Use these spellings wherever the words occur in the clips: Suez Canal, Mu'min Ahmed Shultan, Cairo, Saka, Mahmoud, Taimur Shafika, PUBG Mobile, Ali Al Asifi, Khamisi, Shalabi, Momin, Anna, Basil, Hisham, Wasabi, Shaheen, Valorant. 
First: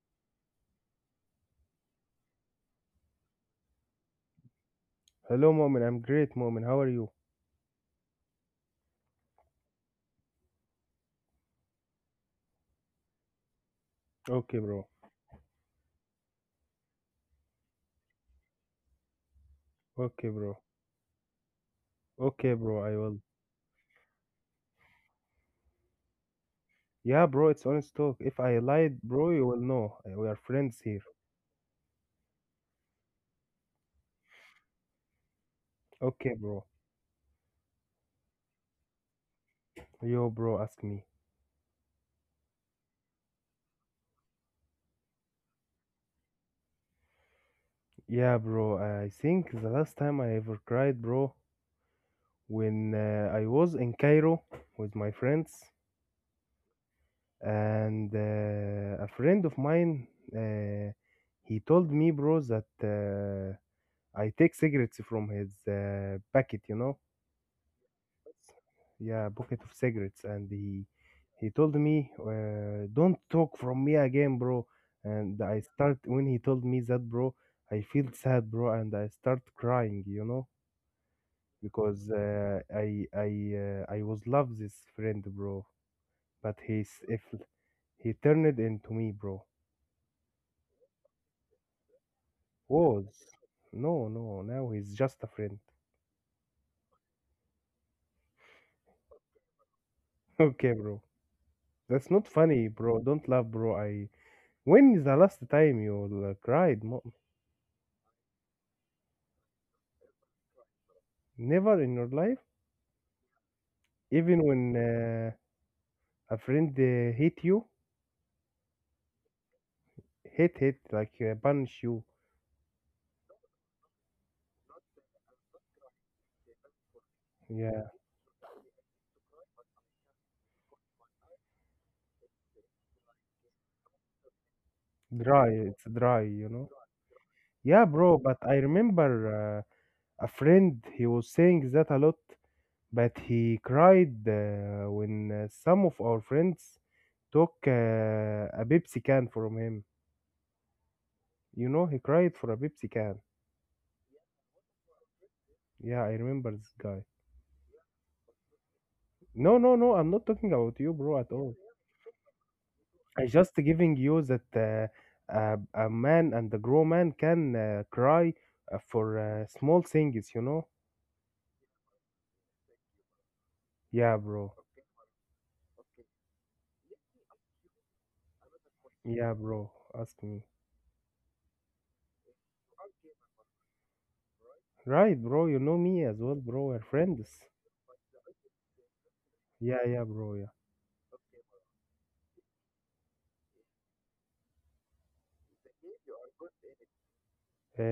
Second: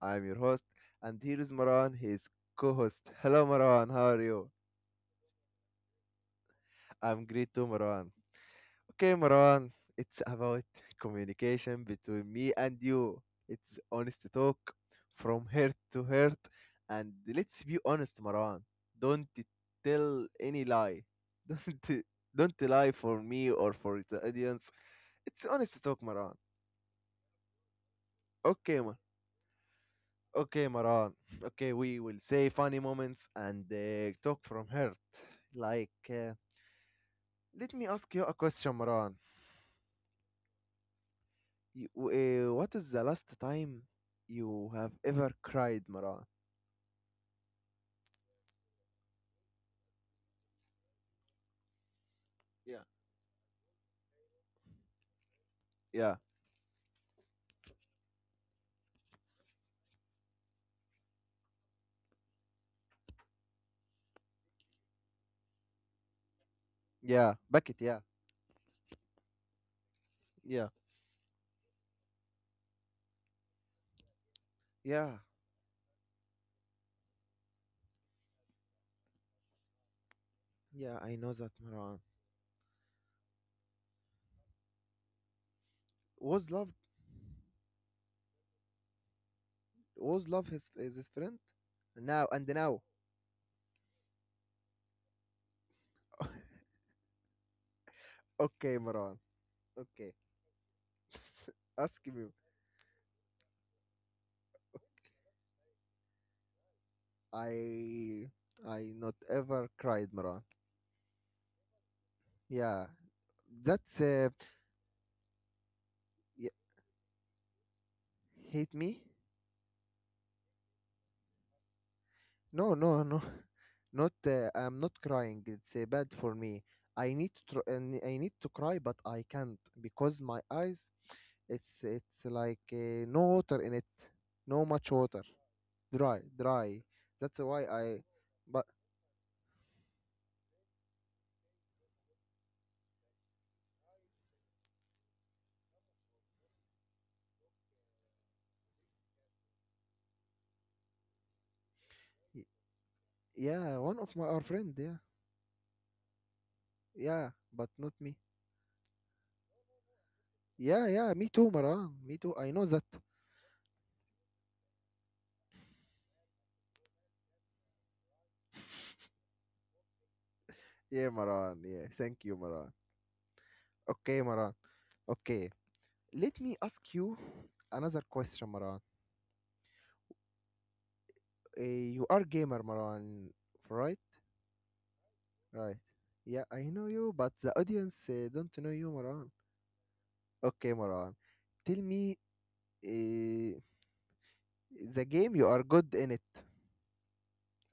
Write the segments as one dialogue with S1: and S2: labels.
S1: I am your host, and here is Marwan, his co host. Hello, Marwan, how are you?
S2: Hello, Momin. I'm great, Momin. How are you?
S1: I'm great too, Marwan. Okay, Marwan, it's about communication between me and you. It's honest
S2: Okay,
S1: talk
S2: bro.
S1: from heart to heart, and let's be honest, Marwan. Don't
S2: Okay,
S1: tell
S2: bro.
S1: any lie.
S2: Okay,
S1: Don't
S2: bro.
S1: lie
S2: I will.
S1: for me or for the audience. It's honest talk, Marwan.
S2: Yeah, bro. It's honest talk. If I
S1: Okay, Marwan.
S2: lied, bro, you will know. We are
S1: Okay,
S2: friends here.
S1: Maran. Okay, we will say funny moments and talk from heart. Like,
S2: Okay,
S1: uh,
S2: bro.
S1: Let me ask you a question, Maran.
S2: Yo, bro. Ask me.
S1: You, what is the last time you have ever cried, Maran?
S2: Yeah, bro. I think the last time I ever cried, bro, when
S1: Yeah.
S2: I was in Cairo with my friends,
S1: Yeah.
S2: and a friend of mine, uh, he told me, bro, that I take cigarettes from his packet.
S1: Yeah. Bucket, yeah.
S2: Yeah, pocket of cigarettes, and
S1: Yeah.
S2: he told me don't talk from me again, bro.
S1: Yeah.
S2: And I start when he told me that, bro, I feel sad, bro, and I start crying.
S1: Yeah, I know that,
S2: Because
S1: Maran.
S2: I was love this friend, bro, but
S1: Was
S2: he's,
S1: love,
S2: if he turned into me, bro,
S1: was love his is his friend? Now and now.
S2: was, no, no, now he's just a friend.
S1: Okay, Maran. Okay.
S2: Okay, bro, that's
S1: Ask
S2: not
S1: me.
S2: funny, bro, don't laugh, bro. I, when is the last time you cried?
S1: I I not ever cried, Maran.
S2: Never in your life,
S1: Yeah, that's
S2: even when a
S1: yeah,
S2: friend hate you,
S1: hate me?
S2: hate like punish you.
S1: No, no, no. Not. I'm not crying. It's bad for me. I need to.
S2: Yeah,
S1: And I need to cry, but I can't because my eyes. It's like no water in it. No much water.
S2: dry. It's dry,
S1: Dry,
S2: you know.
S1: dry. That's
S2: Yeah,
S1: why
S2: bro.
S1: I.
S2: But I
S1: But
S2: remember a friend. He was saying that a lot, but he cried when some of our friends took a Pepsi can from him. You know, he cried for a
S1: y-
S2: Pepsi can.
S1: yeah, one of my our friend. Yeah,
S2: Yeah, I remember this guy.
S1: yeah, but not me.
S2: No, no, no. I'm not talking about you,
S1: Yeah,
S2: bro, at
S1: yeah, me
S2: all.
S1: too, Maran. Me too. I know that.
S2: I just giving you that a man, and a grown man can cry for small things, you know?
S1: Yeah, Maran. Yeah, thank you, Maran.
S2: Yeah,
S1: Okay,
S2: bro.
S1: Maran. Okay. Let me ask you another question, Maran.
S2: Yeah, bro. Ask me.
S1: You are gamer, Maran, right?
S2: Right, bro. You know
S1: Right.
S2: me as well,
S1: Yeah,
S2: bro. We're
S1: I know you,
S2: friends.
S1: but the audience don't know you, Maran.
S2: Yeah, yeah, bro. Yeah.
S1: Okay, Maran. Tell me uh, the game you are good in it.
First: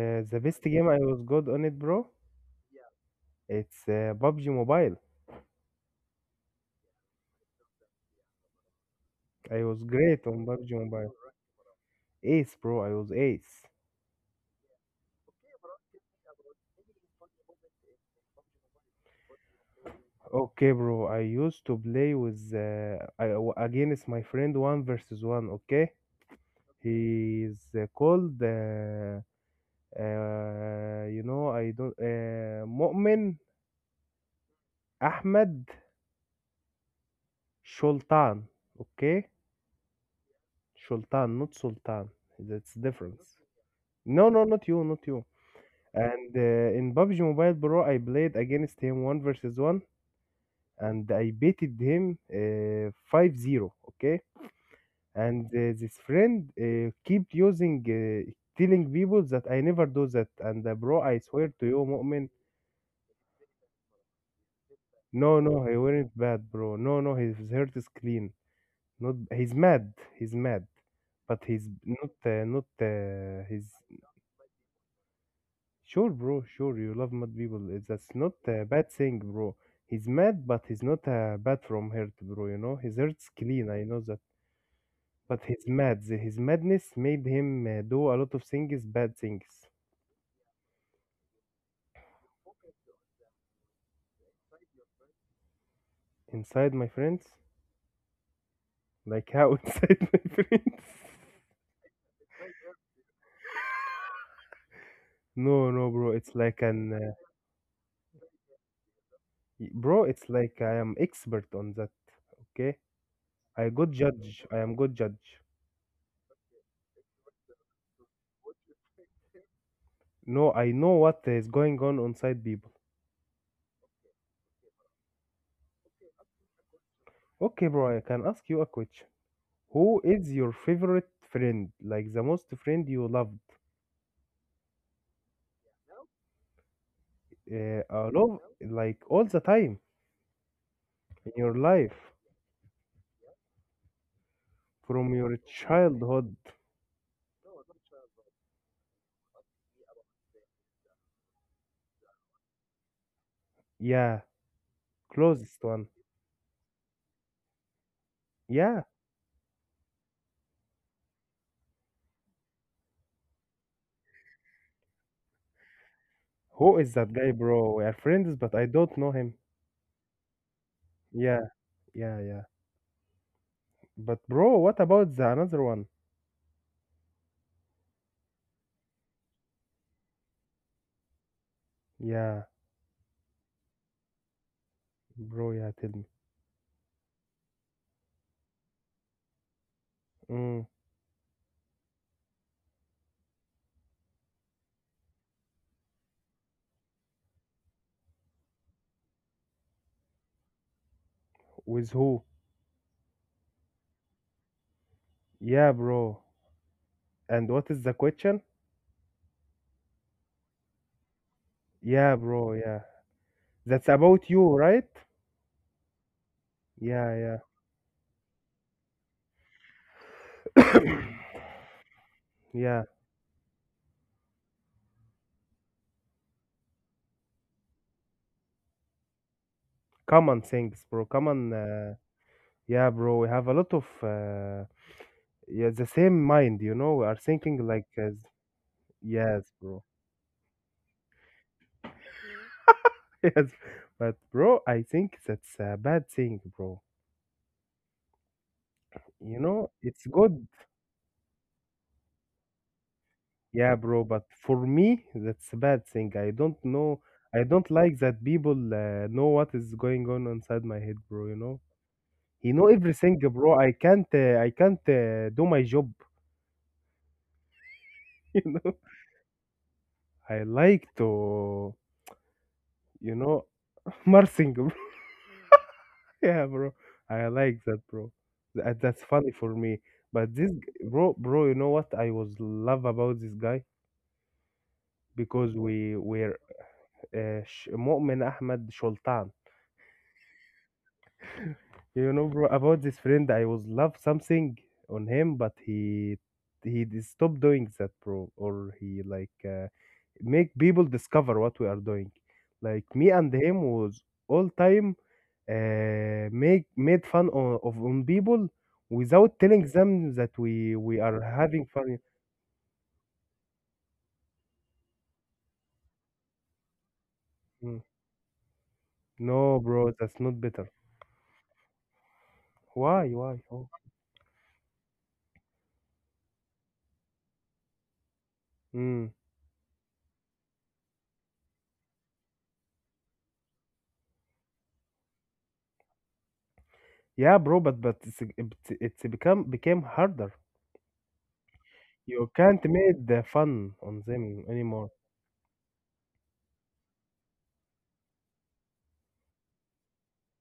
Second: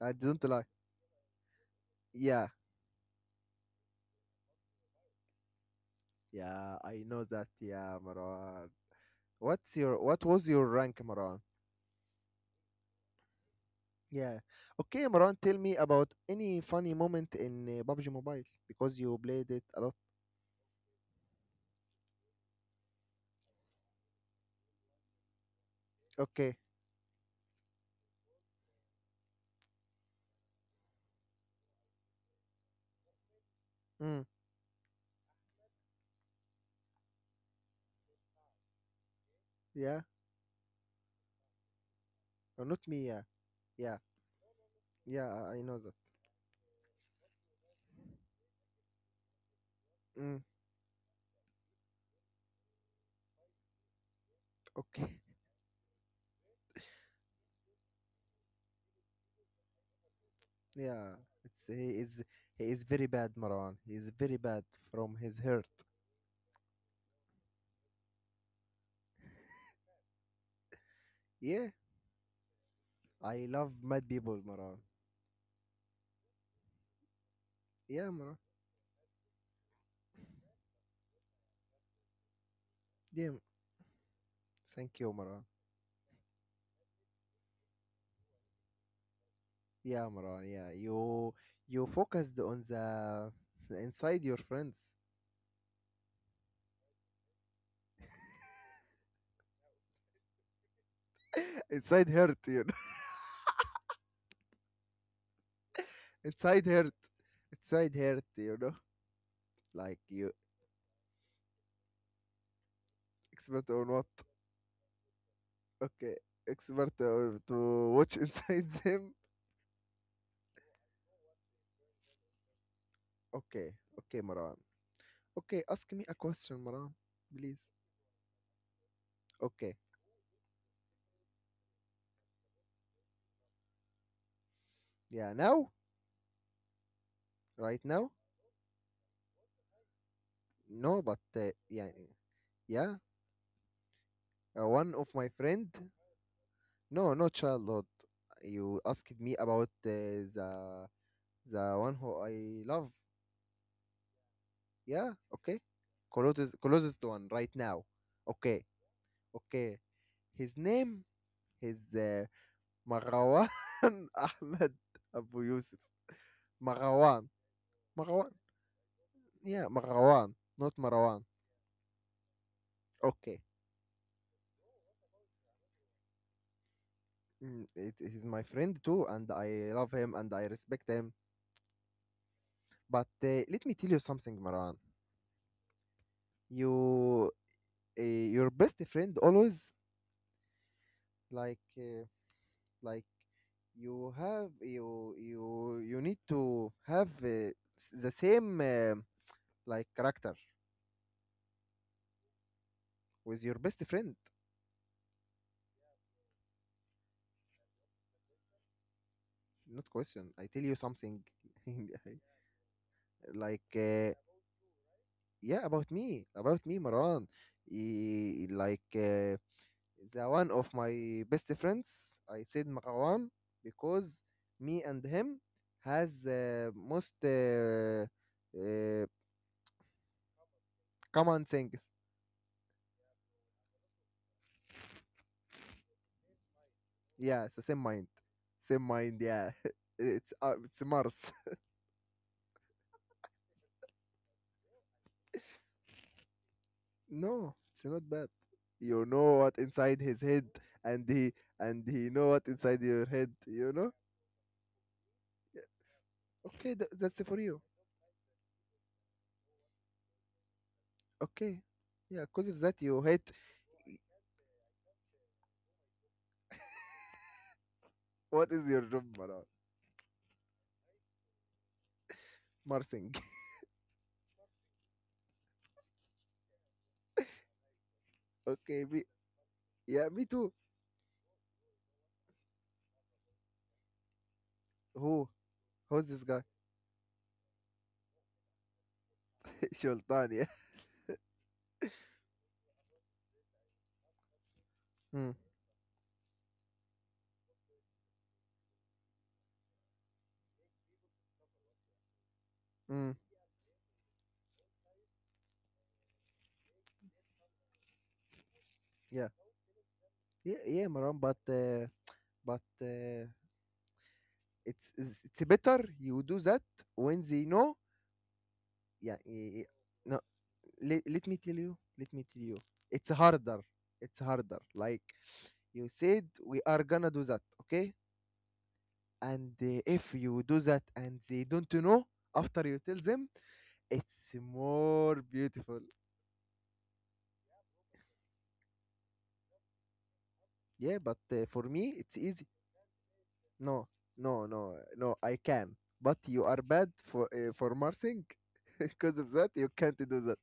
S1: I
S2: the
S1: don't
S2: best
S1: like.
S2: game I was good on it, bro.
S1: Yeah,
S2: It's PUBG Mobile.
S1: yeah, I know that. Yeah, Maran.
S2: I
S1: What's
S2: was
S1: your what
S2: great on
S1: was your
S2: PUBG
S1: rank,
S2: Mobile.
S1: Maran?
S2: Ace, bro. I was ace.
S1: Yeah. Okay, Maran, tell me about any funny moment in PUBG Mobile because you played it a lot.
S2: Okay, bro. I used to play with against my friend one versus one. Okay.
S1: Okay.
S2: He's called, I don't, Mu'min
S1: Mm.
S2: Ahmed Shultan. Okay?
S1: Yeah.
S2: Shultan, not Sultan. That's
S1: Not me. Yeah.
S2: difference.
S1: Yeah,
S2: No, no, not you, not you.
S1: yeah, I know that.
S2: And in PUBG Mobile, bro, I played against him 1 versus 1,
S1: Mm,
S2: and I beated him 5-0. Okay?
S1: okay.
S2: And this friend keep using, telling people that I never do that. And bro,
S1: Yeah,
S2: I swear
S1: it's
S2: to you,
S1: he is
S2: Mu'min.
S1: he is very bad, Maran. He is very bad from his
S2: No,
S1: hurt.
S2: no, he was not bad, bro. No, no, his heart is clean. Not he's mad. He's mad, but
S1: Yeah,
S2: he's not
S1: I
S2: he's
S1: love mad people, Maran.
S2: sure, bro. Sure, you love mad people. It's
S1: Yeah,
S2: that's not
S1: Maran.
S2: a bad thing, bro. He's mad, but he's not bad from hurt, bro. His
S1: Yeah,
S2: heart's clean. I know that,
S1: thank you, Maran.
S2: but he's mad. His madness made him do a lot of things, bad things.
S1: Yeah, Maran. Yeah, you focused on the inside your friends,
S2: Inside my friends, like how, inside my friends.
S1: inside hurt, you know,
S2: No, no, bro, it's like
S1: inside hurt,
S2: an,
S1: inside hurt, you know, like
S2: Bro, it's
S1: you
S2: like I am expert on that, okay?
S1: expert
S2: I
S1: on
S2: good
S1: what?
S2: judge. I am good judge.
S1: Okay, expert to watch inside them.
S2: No, I know what is going on inside people.
S1: Okay, okay, Maran. Okay, ask me a question, Maran, please.
S2: Okay, bro, I can ask you a question.
S1: Okay,
S2: Who is your favorite friend? Like the most friend you loved?
S1: yeah, now, right
S2: Uh, uh,
S1: now,
S2: love like all the time
S1: no, but
S2: in
S1: uh,
S2: your
S1: yeah,
S2: life
S1: yeah, one of
S2: from
S1: my
S2: your
S1: friend,
S2: childhood.
S1: no, no, childhood. You asked me about the one who I love.
S2: Yeah,
S1: Yeah, okay,
S2: closest one.
S1: closest one right now. Okay,
S2: Yeah.
S1: okay. His name is Marwan Ahmed Abu Yusuf.
S2: Who is that
S1: Marwan,
S2: guy, bro? We are
S1: Marwan,
S2: friends, but I don't know him.
S1: yeah, Marwan, not Marwan.
S2: Yeah, yeah, yeah.
S1: Okay.
S2: But bro, what about the another one?
S1: Mm, it, he's my friend too, and I love him and I respect him.
S2: Yeah.
S1: But let me tell you something, Maran.
S2: Bro, yeah, tell me.
S1: You, your best friend always
S2: Mm,
S1: like, uh, like you need to have the same like character
S2: with who?
S1: with your best friend.
S2: Yeah, bro. And what is the question?
S1: Not question. I tell you something,
S2: Yeah, bro, yeah.
S1: like
S2: That's about you, right?
S1: yeah, about me, Maran.
S2: Yeah,
S1: Like. The one of
S2: yeah.
S1: my best friends I said
S2: Yeah,
S1: Marwan because me and him has most uh,
S2: common things, bro.
S1: common
S2: Common,
S1: things,
S2: yeah, bro. We have a lot of, yeah, the same mind. We are
S1: yeah. It's the
S2: thinking
S1: same
S2: like,
S1: mind,
S2: as,
S1: same mind,
S2: yes,
S1: yeah.
S2: bro.
S1: It's mars.
S2: Yes, but bro, I think that's a bad thing, bro.
S1: No, it's not bad. You know
S2: You
S1: what
S2: know,
S1: inside
S2: it's
S1: his head,
S2: good.
S1: and he, and he know what inside your head, you
S2: Yeah,
S1: know.
S2: bro, but for me, that's a
S1: Yeah,
S2: bad thing. I don't
S1: okay,
S2: know.
S1: that's for
S2: I
S1: you.
S2: don't like that people know what is going on inside my head, bro, you know?
S1: Okay, yeah, because
S2: He
S1: of
S2: know
S1: that you
S2: everything,
S1: hate.
S2: bro. I can't do my job, you
S1: What is
S2: know?
S1: your job, Maran?
S2: I like to,
S1: Marsing.
S2: you know, Marsing, bro. Yeah, bro. I like that, bro. That,
S1: Okay, me.
S2: that's funny for me.
S1: Yeah, me
S2: But
S1: too.
S2: bro, you know what I was love about this guy,
S1: Who?
S2: because we
S1: Who's this
S2: were
S1: guy?
S2: Mu'min Ahmed Shultan.
S1: Sultan, yeah.
S2: You know, bro, about this friend, I was love something on
S1: Mm,
S2: him, but he stopped doing that, bro, or he like make people discover what we are doing. Like me
S1: mm,
S2: and him was all time make made fun of on people
S1: yeah.
S2: without telling them that
S1: Yeah,
S2: we
S1: yeah,
S2: we
S1: Maran,
S2: are
S1: but
S2: having
S1: uh,
S2: fun.
S1: but uh, it's better you do that when they know.
S2: Mm.
S1: Yeah, yeah,
S2: No,
S1: yeah.
S2: bro,
S1: No.
S2: that's not better.
S1: Let, let me tell you. Let me tell you.
S2: Why?
S1: It's
S2: Why?
S1: harder.
S2: Oh.
S1: It's harder. Like you said, we are gonna do that, okay?
S2: Mm.
S1: And if you do that and they don't know, after you tell them, it's more beautiful.
S2: Yeah, bro, but it's become became harder.
S1: Yeah, but for me, it's
S2: You
S1: easy.
S2: can't make the
S1: No,
S2: fun on
S1: no,
S2: them
S1: no,
S2: anymore.
S1: no, I can. But you are bad for marching. Because of that, you can't do that.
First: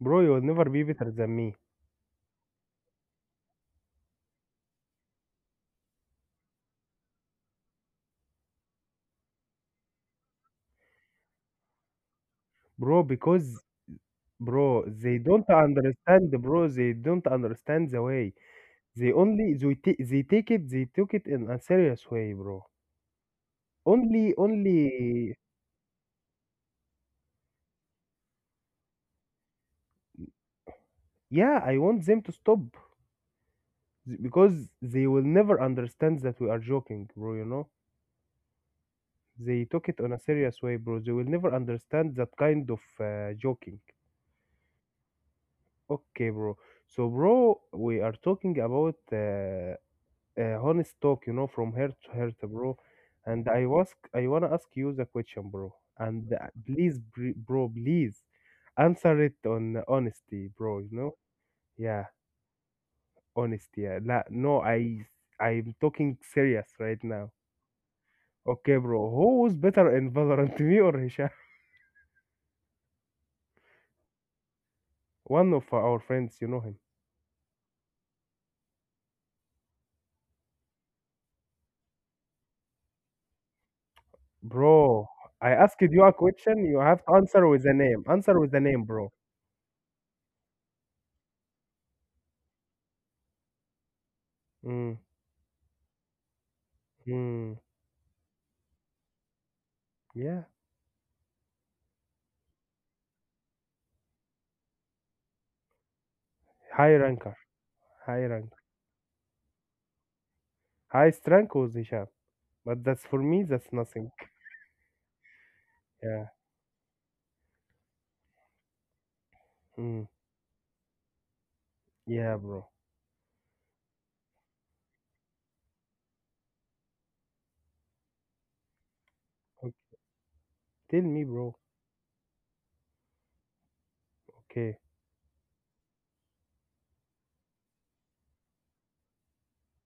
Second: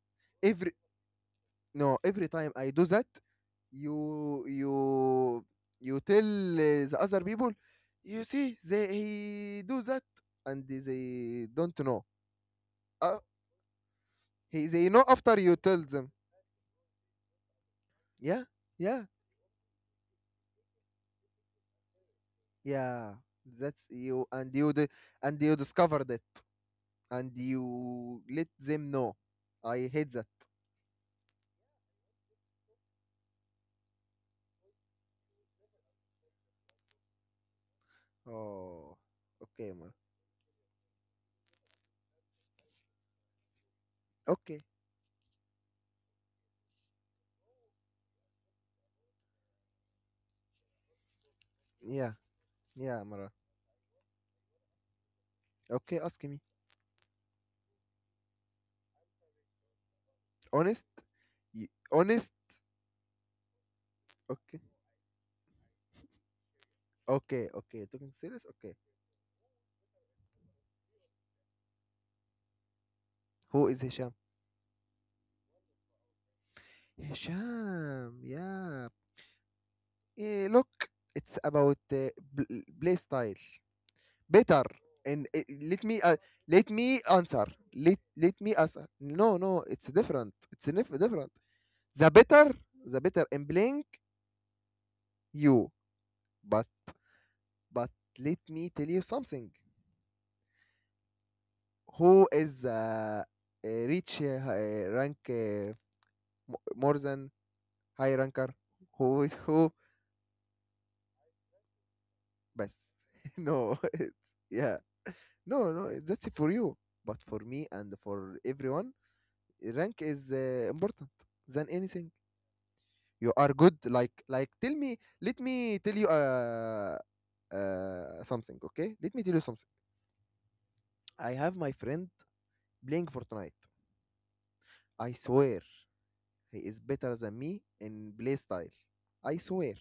S2: Bro, you'll never
S1: Every
S2: be better than me.
S1: no, every time I do that, you you you tell the other people, you see, they he do that, and they don't know.
S2: Bro,
S1: Uh,
S2: because
S1: he
S2: bro,
S1: they know
S2: they
S1: after
S2: don't
S1: you tell them.
S2: understand, bro, they don't understand the way.
S1: Yeah, yeah,
S2: They take it they took it in a serious way, bro.
S1: yeah. That's you,
S2: Only
S1: and you di-
S2: only
S1: and you discovered it, and you let them know. I hate that.
S2: yeah, I want them to stop because they will never understand that we are joking, bro, you know?
S1: Oh,
S2: They
S1: okay,
S2: took
S1: Amara.
S2: it on a serious way, bro. They will never understand that kind of joking.
S1: Okay,
S2: Okay, bro. So, bro, we are talking about honest talk, from heart to
S1: yeah,
S2: heart, bro.
S1: yeah, Amara.
S2: And I wanna ask you the question, bro.
S1: Okay, ask
S2: And
S1: me.
S2: please, bro, please answer it on honesty, bro.
S1: Honest?
S2: Yeah,
S1: Honest?
S2: honesty. Yeah. La, no,
S1: Okay,
S2: I'm talking serious right now.
S1: okay, okay. Talking serious?
S2: Okay,
S1: Okay.
S2: bro. Who is better in Valorant, me or Hisham?
S1: Who is Hisham?
S2: One of our friends, you know him,
S1: Hisham, yeah. Eh, look, it's about play style. Better.
S2: bro.
S1: And
S2: I asked you a question.
S1: let
S2: You
S1: me
S2: have to answer
S1: answer.
S2: with a name.
S1: Let
S2: Answer with
S1: me
S2: a name,
S1: answer.
S2: bro.
S1: No, no, it's different. It's different. The better, the better in playing
S2: Mm,
S1: you. But
S2: mm,
S1: but let me tell you something.
S2: yeah,
S1: Who is rank,
S2: high
S1: more than
S2: ranker.
S1: high
S2: high rank,
S1: ranker. Who is who?
S2: highest rank was Hisham,
S1: But
S2: but that's for me, that's
S1: no,
S2: nothing.
S1: yeah, no, no,
S2: Yeah,
S1: that's for you. But for me and for everyone, rank
S2: mm,
S1: is important than anything.
S2: yeah, bro.
S1: You are good like tell me, let me tell you something okay, let me tell you something.
S2: Okay. Tell me,
S1: I
S2: bro.
S1: have my friend playing Fortnite.
S2: Okay,
S1: I swear he is better than me in play style, I swear.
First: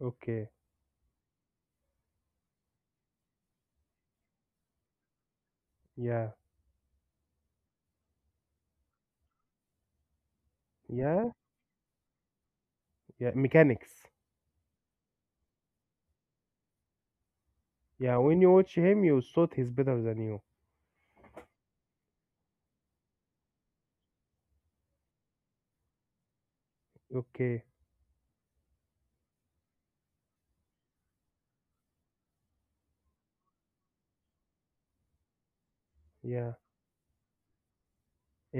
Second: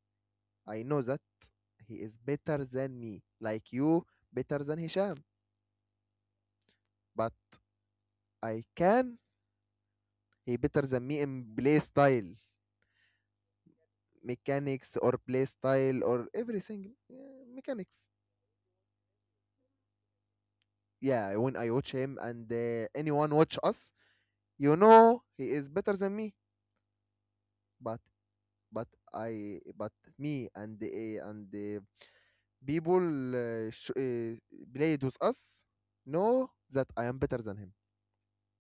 S2: okay,
S1: I know that he is better than me, like you better than Hisham.
S2: yeah,
S1: But I can he better than me
S2: yeah,
S1: in play style,
S2: yeah. Mechanics.
S1: mechanics or play style or everything. Yeah, mechanics.
S2: Yeah, when you watch him, you thought he's better than you.
S1: Yeah, when I watch him and anyone watch us, you know he is better than me.
S2: Okay,
S1: But but I but me and the people uh, sh- uh, played with us know
S2: yeah,
S1: that I am better than him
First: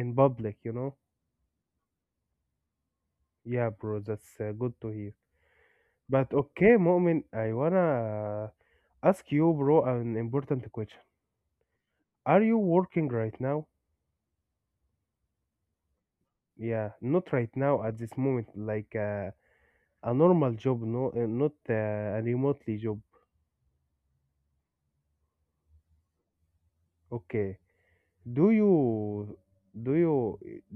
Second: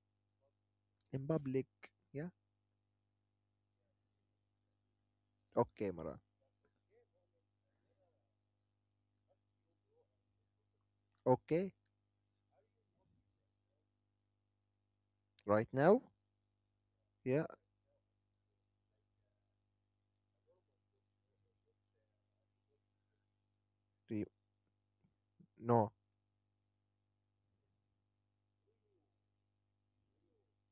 S2: in public.
S1: in public. Yeah.
S2: Yeah, bro, that's good to hear.
S1: Okay, Mara.
S2: But okay, Mu'min, I wanna ask you, bro, an important question.
S1: Okay,
S2: Are you working right now?
S1: right now?
S2: Yeah, not
S1: Yeah.
S2: right now at this moment, like a normal job, no, not a remotely job.
S1: do you- No,
S2: Okay. Do you do you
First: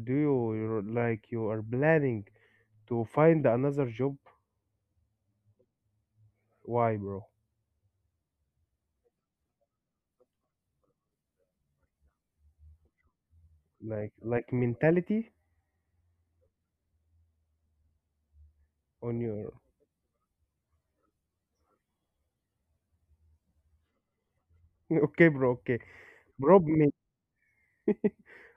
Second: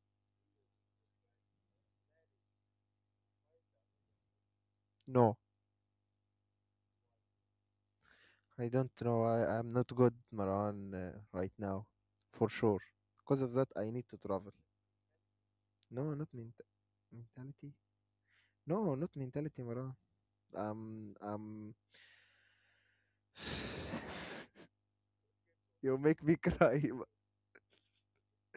S2: do you, like you are planning to find another job?
S1: no,
S2: Why, bro?
S1: I don't know. I'm not good, Maran, right now, for sure. Because of that, I need
S2: Like
S1: to
S2: like
S1: travel.
S2: mentality
S1: No, not ment mentality. No, not
S2: on your,
S1: mentality, Maran. Um, um,
S2: okay, bro. Okay,
S1: you make me
S2: bro.
S1: cry.
S2: Me.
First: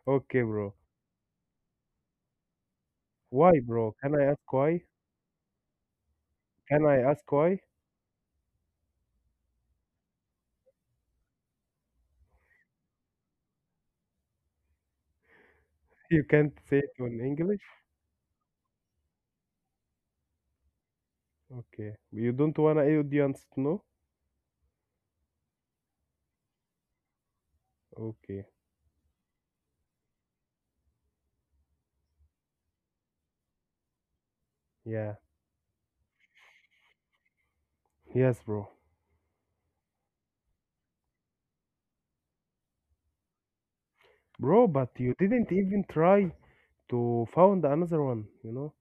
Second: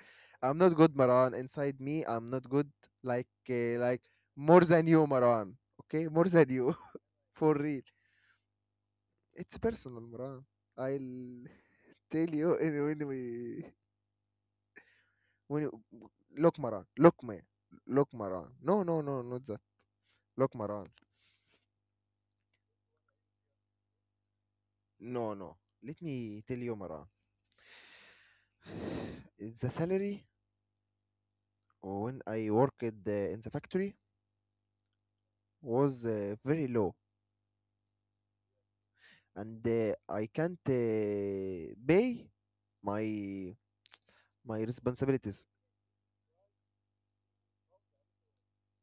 S2: Okay,
S1: I'm
S2: bro.
S1: not good, Maran. Inside me, I'm not good.
S2: Why, bro?
S1: Like
S2: Can I ask
S1: more
S2: why?
S1: than you, Maran. Okay, more than you,
S2: Can I ask
S1: for
S2: why?
S1: real. It's personal, Maran. I'll tell you and when we when you,
S2: You can't
S1: Look
S2: say
S1: Maran,
S2: it in
S1: look me,
S2: English?
S1: Lokme, Lokmaran. No, no, no, not that. Lokmaran.
S2: Okay. You don't wanna audience to know?
S1: No, no. Let me tell you, Maran.
S2: Okay.
S1: The salary when I worked in the factory
S2: Yeah.
S1: was very low,
S2: Yes, bro.
S1: and I can't pay my my
S2: Bro, but you
S1: responsibilities.
S2: didn't even try to found another one, you know?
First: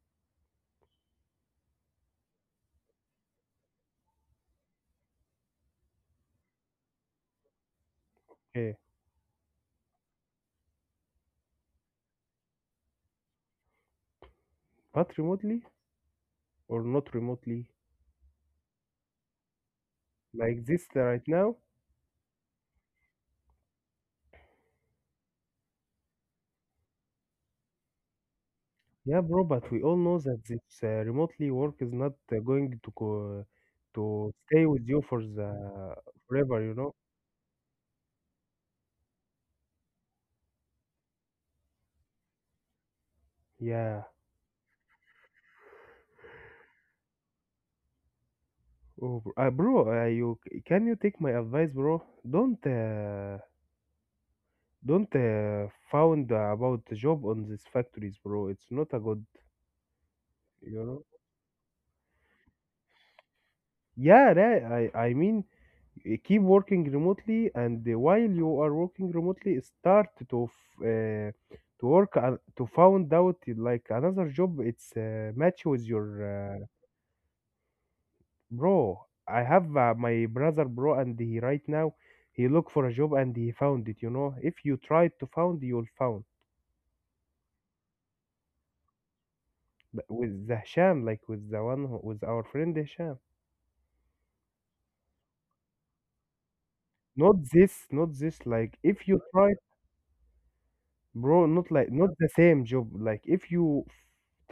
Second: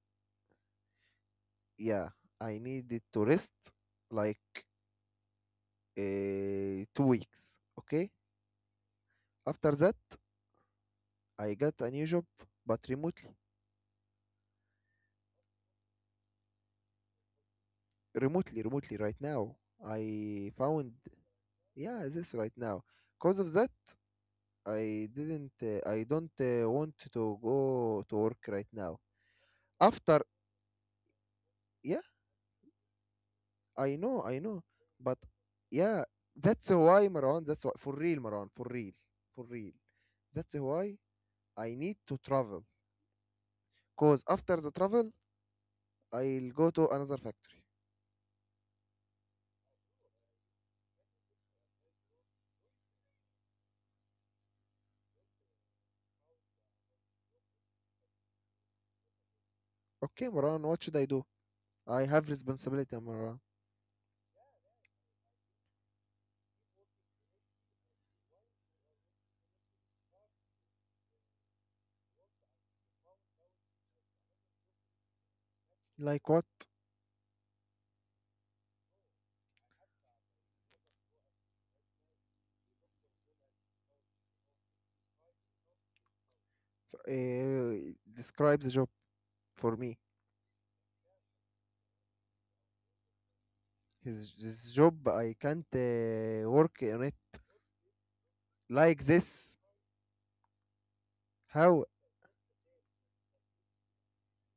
S1: Yeah, I needed to rest like 2 weeks. Okay.
S2: Yeah,
S1: After that, I got a new job, but remotely.
S2: but remotely or not remotely,
S1: Remotely, remotely right now. I
S2: like this
S1: found
S2: right now.
S1: Yeah, this right now. Cause of that, I didn't. I don't want to go to work right now.
S2: Yeah, bro, but we all know
S1: After
S2: that this remotely work is
S1: Yeah,
S2: not going to go, to
S1: I know,
S2: stay with you
S1: but
S2: for the
S1: yeah,
S2: forever,
S1: that's
S2: you know?
S1: why Maran. That's why for real, Maran. For real, for real. That's why I need to travel.
S2: Yeah.
S1: Cause after the travel, I'll go to another factory.
S2: Oh, bro, you take my advice, bro? Don't found about the job on these factories, bro. It's not a good,
S1: Okay, Maran.
S2: you
S1: What should I
S2: know?
S1: do? I have responsibility, Maran.
S2: Yeah, right. I mean, keep working remotely, and while you are working remotely, start to to work on, to found out like another job it's match with your
S1: Like what?
S2: uh, bro, I have my brother, bro, and he right now he look for a job and he found it, if you try to found, you'll found.
S1: Describe the job for me.
S2: But with the Hisham, like with the one with our friend Hisham,
S1: His this job I can't work on it
S2: not this, like
S1: like
S2: if you try.
S1: this.
S2: Bro, not
S1: How
S2: like not the same job. Like if you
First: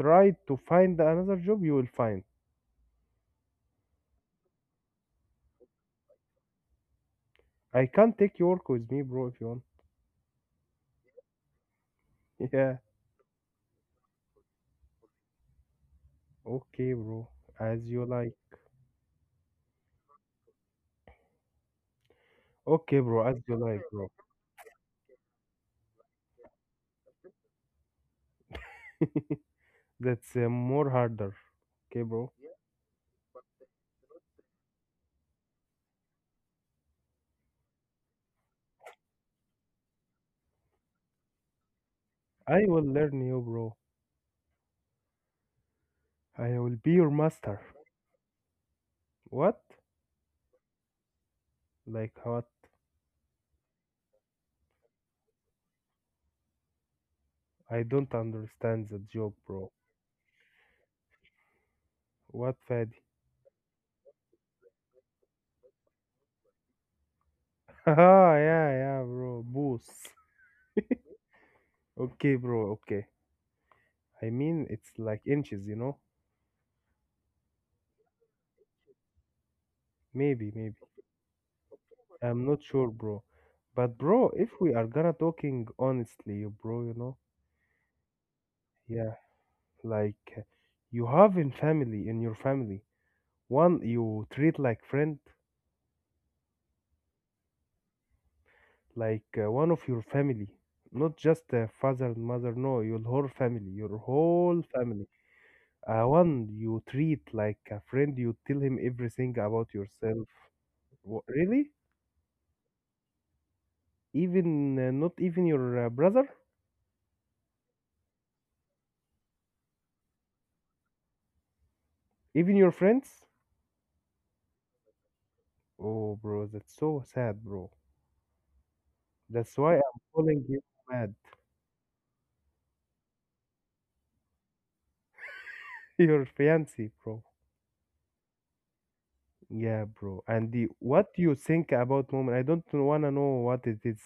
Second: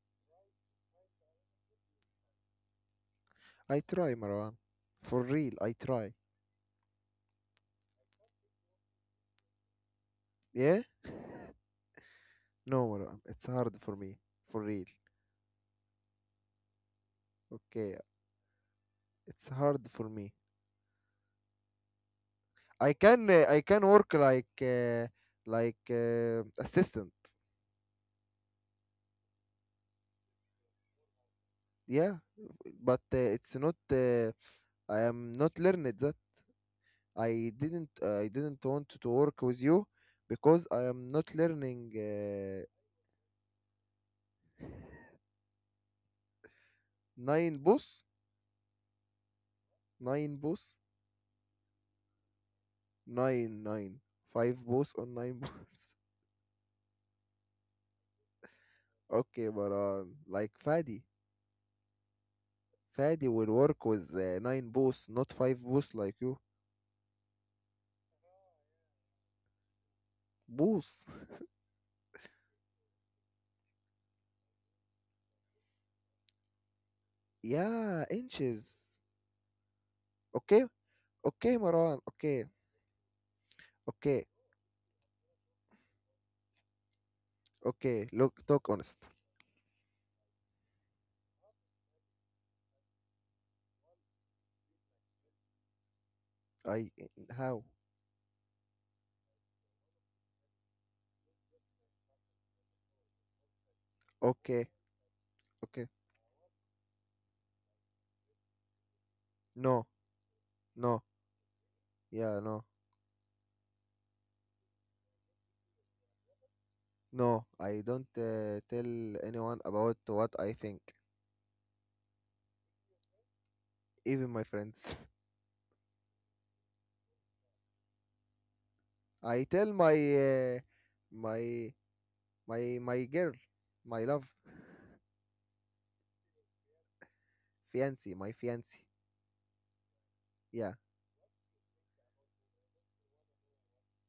S2: try to find another job, you will find.
S1: I try, Marwan. For real, I try.
S2: I can't take you work with me, bro, if you want.
S1: Yeah?
S2: Yeah,
S1: No, Marwan. It's hard for me. For real.
S2: okay, bro. As
S1: Okay,
S2: you like.
S1: it's hard for me.
S2: Okay, bro, as you
S1: I can
S2: like, bro.
S1: work like assistant.
S2: That's more harder. Okay,
S1: Yeah,
S2: bro.
S1: but it's not. I am not learned that. I didn't. I didn't want to work with you because I am not learning
S2: I will learn you, bro. I will be your
S1: nine
S2: master.
S1: boss.
S2: What?
S1: nine boss
S2: Like what?
S1: Nine, nine, Five nine. Five boss on nine boss.
S2: I don't understand the joke,
S1: Okay,
S2: bro.
S1: Baran. Like Fadi.
S2: What, Fadi?
S1: Fadi will work with nine boss, not five boss like you.
S2: Haha, yeah, yeah, bro. Boost.
S1: Boss.
S2: Okay, bro, okay. I mean, it's like inches, you know?
S1: Yeah, inches.
S2: Maybe,
S1: Okay,
S2: maybe.
S1: okay, Maran. Okay,
S2: I'm not sure, bro. But
S1: okay,
S2: bro, if we are gonna talking honestly, bro,
S1: okay. Look, talk honest.
S2: yeah, like you have in your family one you treat like friend,
S1: I How?
S2: like one of your family, not just father and mother. No, your whole family, your whole
S1: Okay,
S2: family.
S1: okay.
S2: One you treat like a friend. You tell him everything about
S1: No,
S2: yourself.
S1: no.
S2: Wha really?
S1: Yeah, no,
S2: Even not even your brother,
S1: no. I don't tell anyone about what I think,
S2: even your friends.
S1: even my friends.
S2: Oh, bro, that's so sad, bro.
S1: I
S2: That's
S1: tell
S2: why I'm calling you mad.
S1: my my girl, my love,
S2: Your fiancé, bro.
S1: fiancé, my fiancé.
S2: Yeah, bro. And
S1: Yeah,
S2: what do you think about moment? I don't wanna know what it is,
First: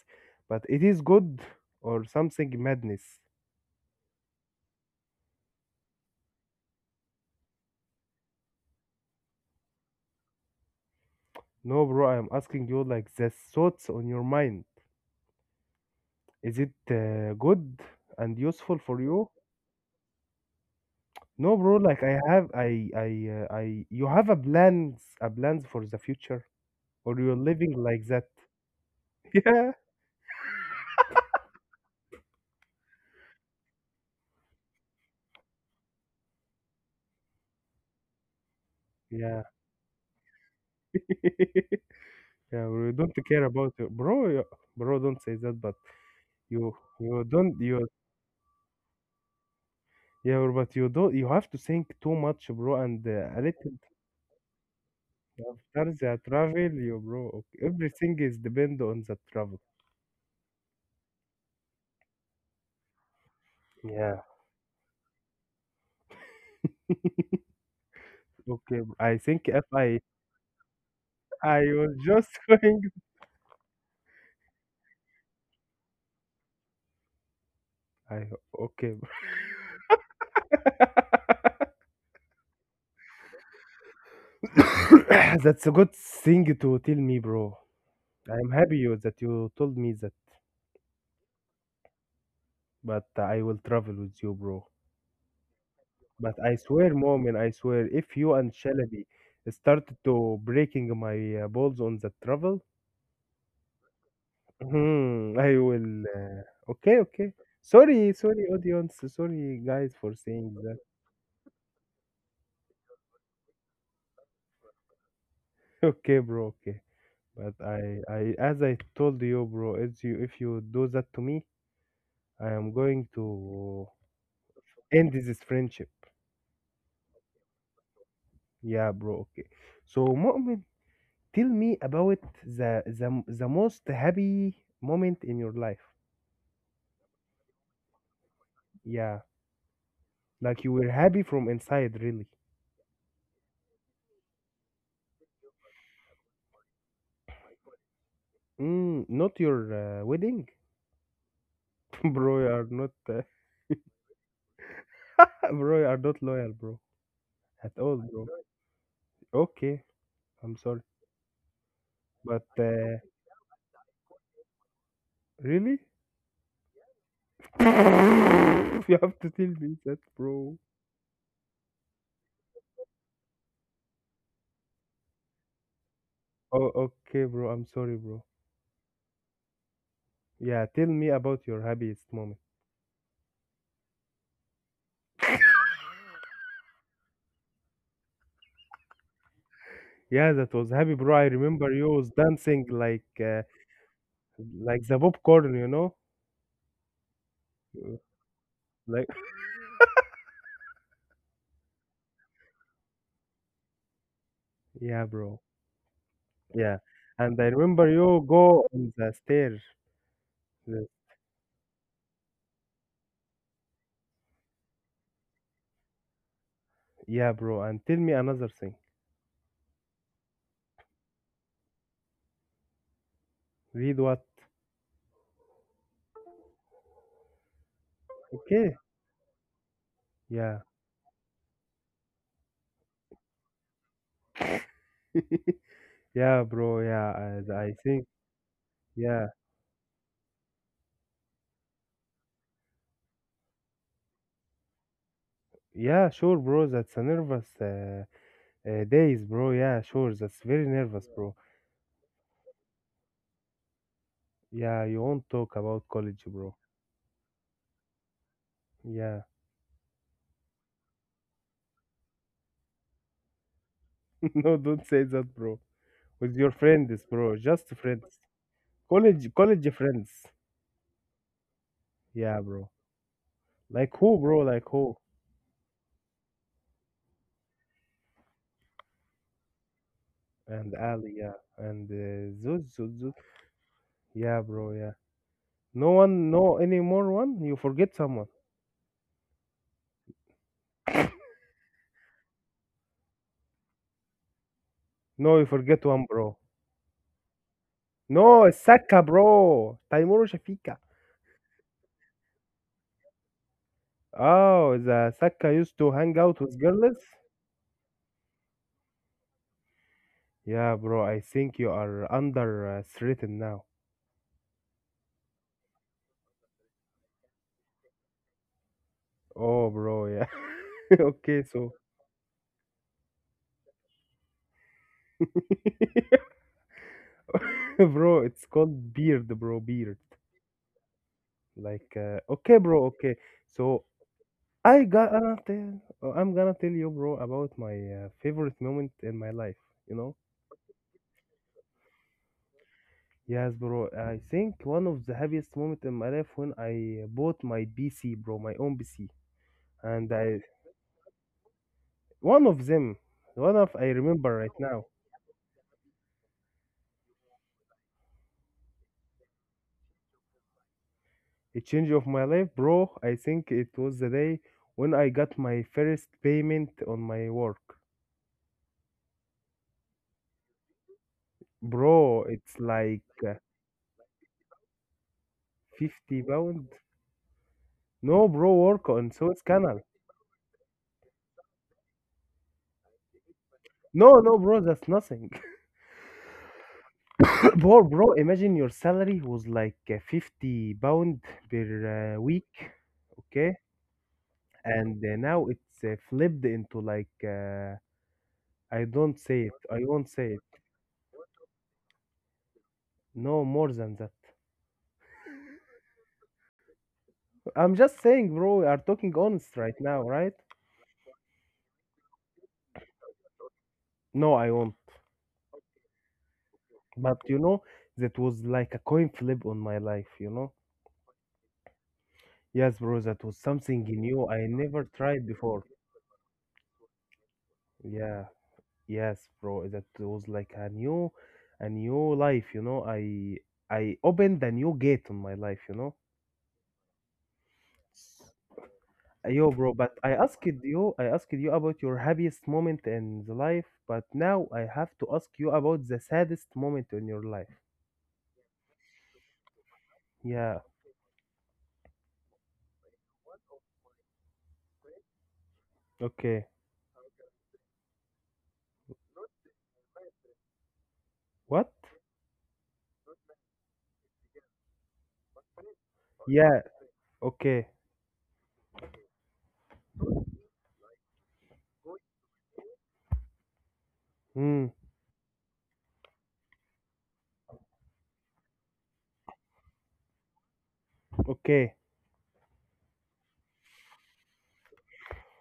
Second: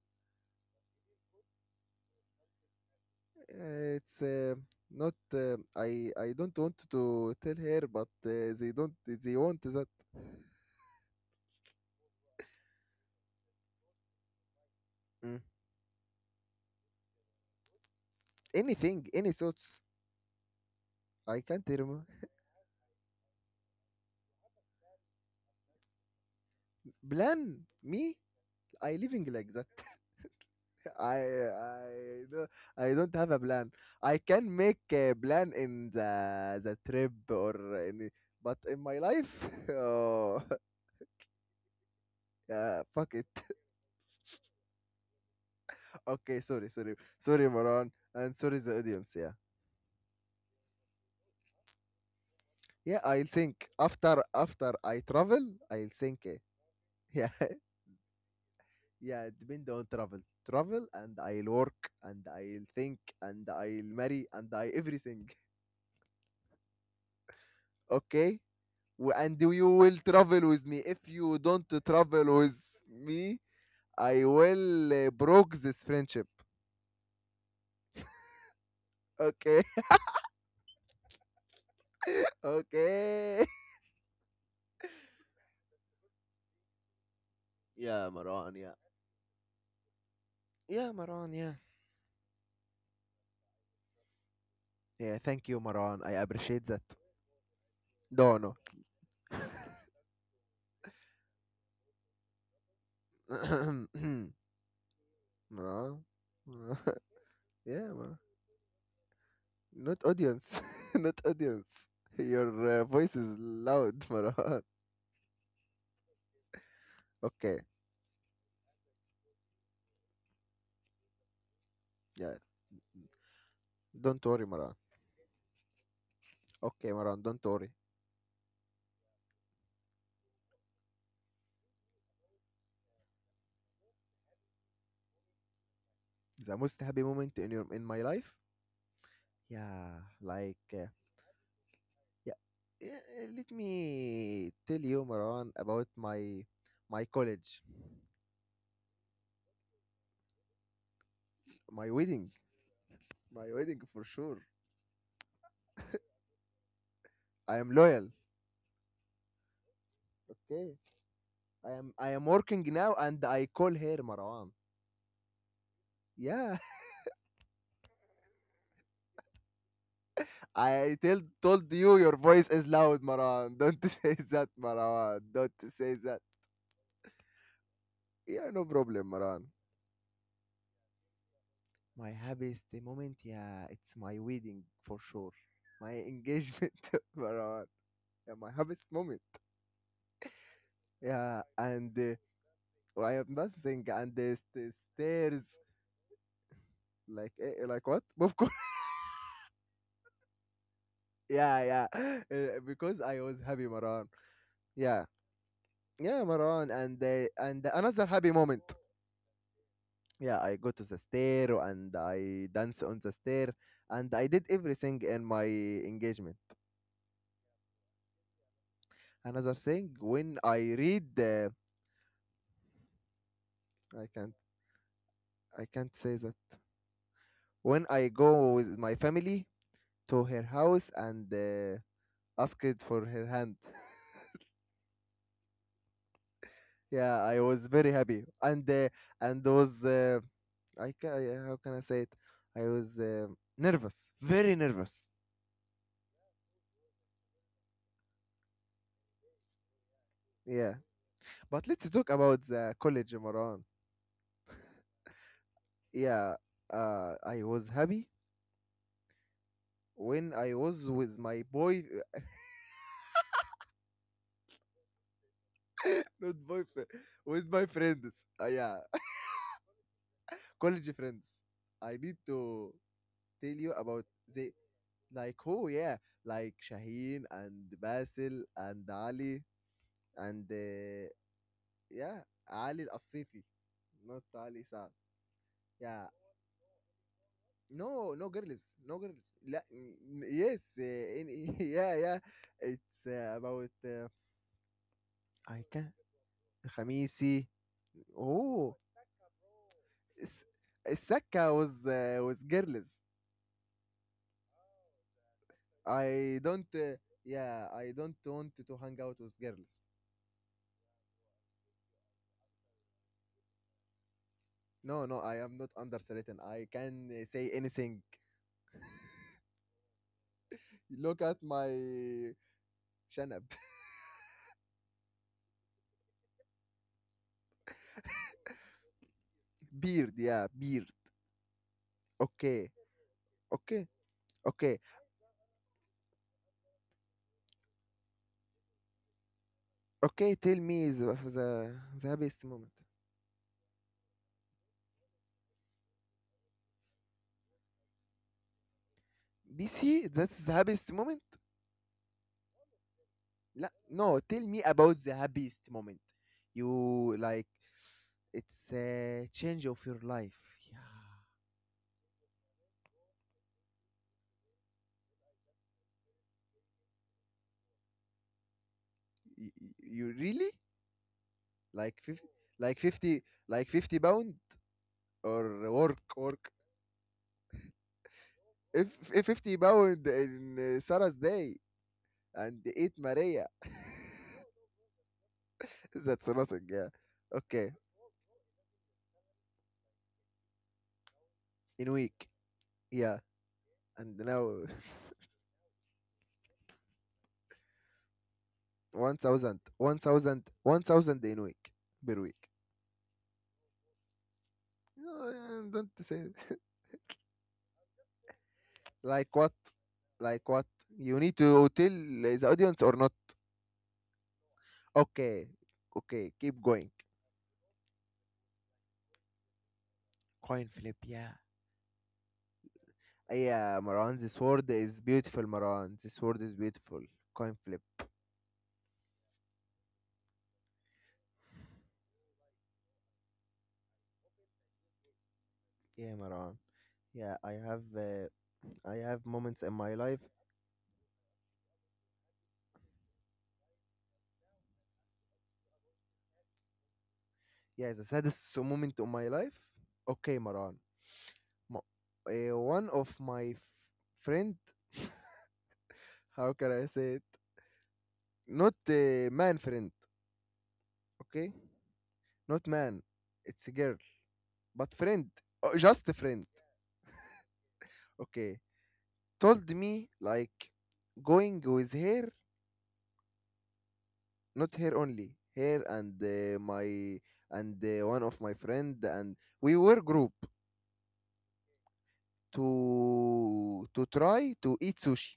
S2: but it is good or something madness.
S1: it's not. I don't want to tell her, but they don't. They want that.
S2: No, bro. I'm asking you like the thoughts on your mind.
S1: Mm.
S2: Is it good and useful for
S1: Anything,
S2: you?
S1: any thoughts. I
S2: No,
S1: can't
S2: bro. Like
S1: remember.
S2: I have, I. You have a plans for the future, or you're
S1: Plan
S2: living like
S1: me.
S2: that?
S1: I living like that. I I don't, I don't have a plan. I can make a plan in the trip or any, but in my
S2: Yeah.
S1: life, oh
S2: Yeah. Yeah,
S1: yeah,
S2: we don't
S1: fuck it.
S2: care about you, bro. Bro, don't say that. But
S1: Okay, sorry,
S2: you,
S1: sorry,
S2: you
S1: sorry,
S2: don't, you,
S1: Moran, and sorry the audience. Yeah,
S2: yeah, bro, but you don't. You have to think too much, bro.
S1: yeah.
S2: And
S1: I'll
S2: a
S1: think
S2: little
S1: after I travel,
S2: after
S1: I'll
S2: the
S1: think. Eh,
S2: travel, you, bro.
S1: yeah,
S2: Okay. Everything is depend on the
S1: yeah.
S2: travel.
S1: Depend on travel, travel, and I'll work, and I'll think, and I'll
S2: Yeah.
S1: marry, and I everything. Okay,
S2: Okay, bro. I
S1: And
S2: think if
S1: you will
S2: I,
S1: travel with me. If you
S2: I
S1: don't
S2: was just
S1: travel with
S2: going.
S1: me, I will broke this friendship.
S2: I okay,
S1: Okay, okay.
S2: bro. That's a good thing to tell me, bro.
S1: Yeah,
S2: I'm
S1: Maran. Yeah,
S2: happy you that you told me that.
S1: yeah, Maran. Yeah,
S2: But I will travel with you, bro.
S1: yeah. Thank you, Maran. I
S2: But I
S1: appreciate that.
S2: swear, Mo'min, I swear, if you
S1: No,
S2: and
S1: no.
S2: Shalabi started to breaking my balls on the travel, mhm, I
S1: Mara,
S2: will.
S1: Mara.
S2: Okay, okay.
S1: Yeah,
S2: Sorry,
S1: Mara.
S2: sorry, audience. Sorry, guys,
S1: Not
S2: for saying
S1: audience.
S2: that.
S1: Not audience. Your voice is loud, Maran.
S2: Okay, bro. Okay, but
S1: Okay,
S2: as I told you, bro, as you, if you do that to me,
S1: yeah.
S2: I am going to
S1: Don't worry, Maran.
S2: end this friendship.
S1: Okay, Maran, don't worry.
S2: Yeah, bro. Okay. So, Mo'min, tell me about the most happy moment in your life.
S1: The most happy moment in your in my life?
S2: Yeah.
S1: Yeah, like
S2: Like you were happy from inside, really.
S1: yeah. Yeah, Let me tell you, Maran, about my college,
S2: Mm, not your wedding,
S1: my wedding,
S2: bro. You are not,
S1: my wedding for sure.
S2: bro. You are not loyal, bro,
S1: I am
S2: at all,
S1: loyal.
S2: bro. Okay, I'm
S1: Okay,
S2: sorry,
S1: I am
S2: but
S1: working now, and I call her Maran.
S2: really,
S1: Yeah.
S2: you have to tell me that, bro.
S1: I told you your voice is loud, Maran. Don't say that, Maran. Don't say that.
S2: Oh, okay, bro. I'm sorry, bro.
S1: Yeah, no problem, Maran.
S2: Yeah, tell me about your
S1: My
S2: happiest moment.
S1: happiest moment, yeah, it's my wedding for sure. My engagement, Maran. Yeah, my happiest moment.
S2: Yeah, that was happy, bro. I
S1: Yeah,
S2: remember you
S1: and
S2: was dancing
S1: oh, I have nothing, and the st-
S2: like the popcorn,
S1: stairs,
S2: you know,
S1: like what? Popcorn.
S2: like
S1: yeah, yeah, because I was happy, Maran. Yeah,
S2: yeah, bro.
S1: yeah, Maran,
S2: Yeah,
S1: and uh,
S2: and I
S1: and
S2: remember
S1: another
S2: you
S1: happy moment.
S2: go on the stairs.
S1: Yeah, I go to
S2: Yes.
S1: the stair, and I dance on the stair, and I did everything in my engagement.
S2: Yeah, bro. And tell me another thing.
S1: Another thing, when I read,
S2: Read
S1: i
S2: what?
S1: can't I can't say that, when I go
S2: Okay.
S1: with my family to her
S2: Yeah.
S1: house and asked for her hand.
S2: Yeah, bro.
S1: Yeah, I
S2: Yeah. I,
S1: was
S2: I
S1: very
S2: think.
S1: happy, and uh,
S2: Yeah.
S1: and was how can I say it? I was nervous, very nervous,
S2: Yeah, sure, bro. That's a nervous days, bro. Yeah, sure. That's very
S1: yeah.
S2: nervous, bro.
S1: But let's talk about the college, Maran.
S2: Yeah, you won't talk about college,
S1: Yeah,
S2: bro.
S1: I was happy
S2: Yeah.
S1: when I was with my boy,
S2: No, don't say that, bro.
S1: not
S2: With your
S1: boyfriend,
S2: friends, bro.
S1: with my
S2: Just
S1: friends.
S2: friends.
S1: Yeah,
S2: College friends.
S1: college friends. I need
S2: Yeah,
S1: to
S2: bro.
S1: tell you
S2: Like
S1: about
S2: who, bro?
S1: the
S2: Like who?
S1: like who? Yeah, like Shaheen and Basil and Ali and
S2: And Ali, yeah. And
S1: yeah,
S2: Zuz,
S1: Ali
S2: Zuz,
S1: Al
S2: Zuz.
S1: Asifi, not
S2: Yeah,
S1: Ali
S2: bro.
S1: Saad.
S2: Yeah. No
S1: Yeah,
S2: one, no any more one. You forget
S1: no,
S2: someone.
S1: no girls, no girls. Yes, yeah, yeah. It's about
S2: No, you
S1: I
S2: forget
S1: can
S2: one, bro.
S1: Khamisi.
S2: No, it's
S1: Oh,
S2: Saka, bro. Taimur
S1: S-
S2: Shafika.
S1: Saka was with girls.
S2: Oh, the Saka used to hang
S1: I
S2: out with
S1: don't.
S2: girls.
S1: Yeah, I don't want to hang out with girls.
S2: Yeah, bro. I think you are under threatened now.
S1: No, no, I am not under certain. I can say anything.
S2: Oh, bro. Yeah.
S1: Look at
S2: okay, so,
S1: my shanab.
S2: bro, it's called beard, bro. Beard.
S1: Beard. Yeah, beard.
S2: Like, okay,
S1: Okay,
S2: bro. Okay.
S1: okay,
S2: So
S1: okay,
S2: I got. I'm gonna tell you, bro, about my favorite moment in my life. You know.
S1: okay. Tell me the happiest moment.
S2: Yes, bro. I think one of the happiest moment in my life when I bought my PC, bro, my own PC,
S1: BC,
S2: and
S1: that's
S2: I
S1: the happiest moment.
S2: one of them, one
S1: La,
S2: of I
S1: no,
S2: remember
S1: tell me
S2: right now,
S1: about the happiest moment. You like it's a change of your life. Yeah.
S2: a change of my life, bro. I think it was the day when I got my first payment on my work,
S1: You, you really like 50,
S2: bro. It's
S1: like
S2: like
S1: 50 like 50 pound or work
S2: fifty
S1: work
S2: pound. No, bro,
S1: if,
S2: work on
S1: if
S2: Suez
S1: 50
S2: Canal.
S1: pound in Sarah's day and eat Maria.
S2: No, no, bro, that's nothing.
S1: That's nothing. Yeah. Okay.
S2: bro, bro, imagine your salary was like 50 pounds
S1: In
S2: per
S1: week.
S2: week.
S1: Yeah.
S2: Okay,
S1: And now
S2: and now it's flipped into like I
S1: one
S2: don't say
S1: thousand,
S2: it. I
S1: one
S2: won't say
S1: thousand,
S2: it.
S1: one thousand in week per week.
S2: No more than that.
S1: No, don't say.
S2: I'm just saying, bro, we are talking
S1: Like what?
S2: honest right now, right?
S1: Like what? You need to tell the audience or not?
S2: No, I won't.
S1: Okay, okay, keep going.
S2: But you know, that was like a coin flip on my life, you know?
S1: Coin flip, yeah.
S2: Yes, bro, that was something
S1: Yeah, Marwan,
S2: new
S1: this
S2: I
S1: word
S2: never
S1: is
S2: tried
S1: beautiful,
S2: before.
S1: Marwan. This word is beautiful. Coin flip.
S2: Yeah, yes, bro, that was like a new life, you know? I opened a new gate on my life, you
S1: Yeah, Marwan. Yeah, I have
S2: know?
S1: uh, I have
S2: Yo,
S1: moments
S2: bro,
S1: in my
S2: but
S1: life.
S2: I asked you about your happiest moment in the life, but now I have to ask you about the saddest moment in your life.
S1: Yeah, the saddest moment of my life. Okay,
S2: Yeah,
S1: Marwan. Mo- one of my friend,
S2: okay.
S1: how can I say it? Not a man friend, okay?
S2: What?
S1: Not man, it's a girl, but friend, oh, just a friend,
S2: Yeah, okay.
S1: okay, told me like going with her,
S2: Hmm,
S1: not her only, her and my and one of my friend, and we were group
S2: okay.
S1: to try to eat sushi.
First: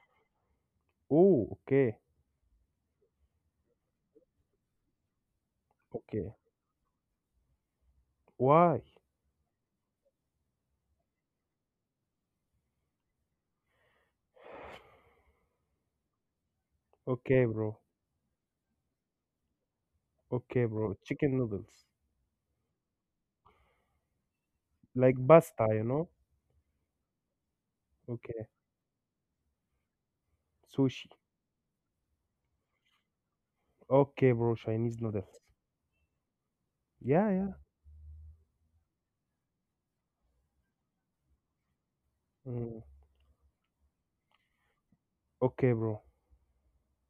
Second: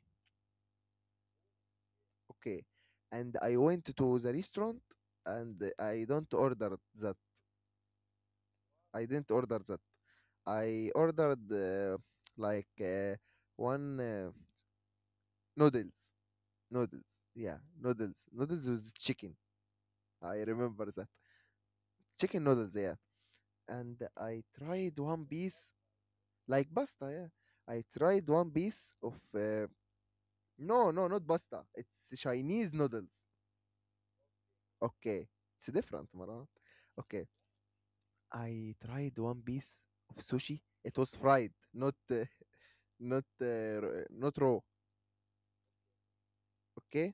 S2: Oh, okay,
S1: Okay, and I went to the restaurant, and I don't
S2: okay.
S1: order that,
S2: Why?
S1: I didn't order that. I ordered like one noodles noodles.
S2: Okay,
S1: Yeah,
S2: bro.
S1: noodles. Noodles with chicken. I
S2: Okay,
S1: remember
S2: bro.
S1: that.
S2: Chicken noodles.
S1: Chicken noodles, yeah. And I tried
S2: Like
S1: one
S2: pasta,
S1: piece,
S2: you know?
S1: like pasta, yeah. I tried
S2: Okay.
S1: one piece of, no, no,
S2: Sushi.
S1: not pasta. It's Chinese noodles.
S2: Okay, bro. Chinese
S1: Okay.
S2: noodles.
S1: It's different, Maran. Okay.
S2: Yeah, yeah.
S1: I tried one piece of sushi. It was fried, not,
S2: Mm.
S1: not, not raw.
S2: Okay, bro.
S1: Okay.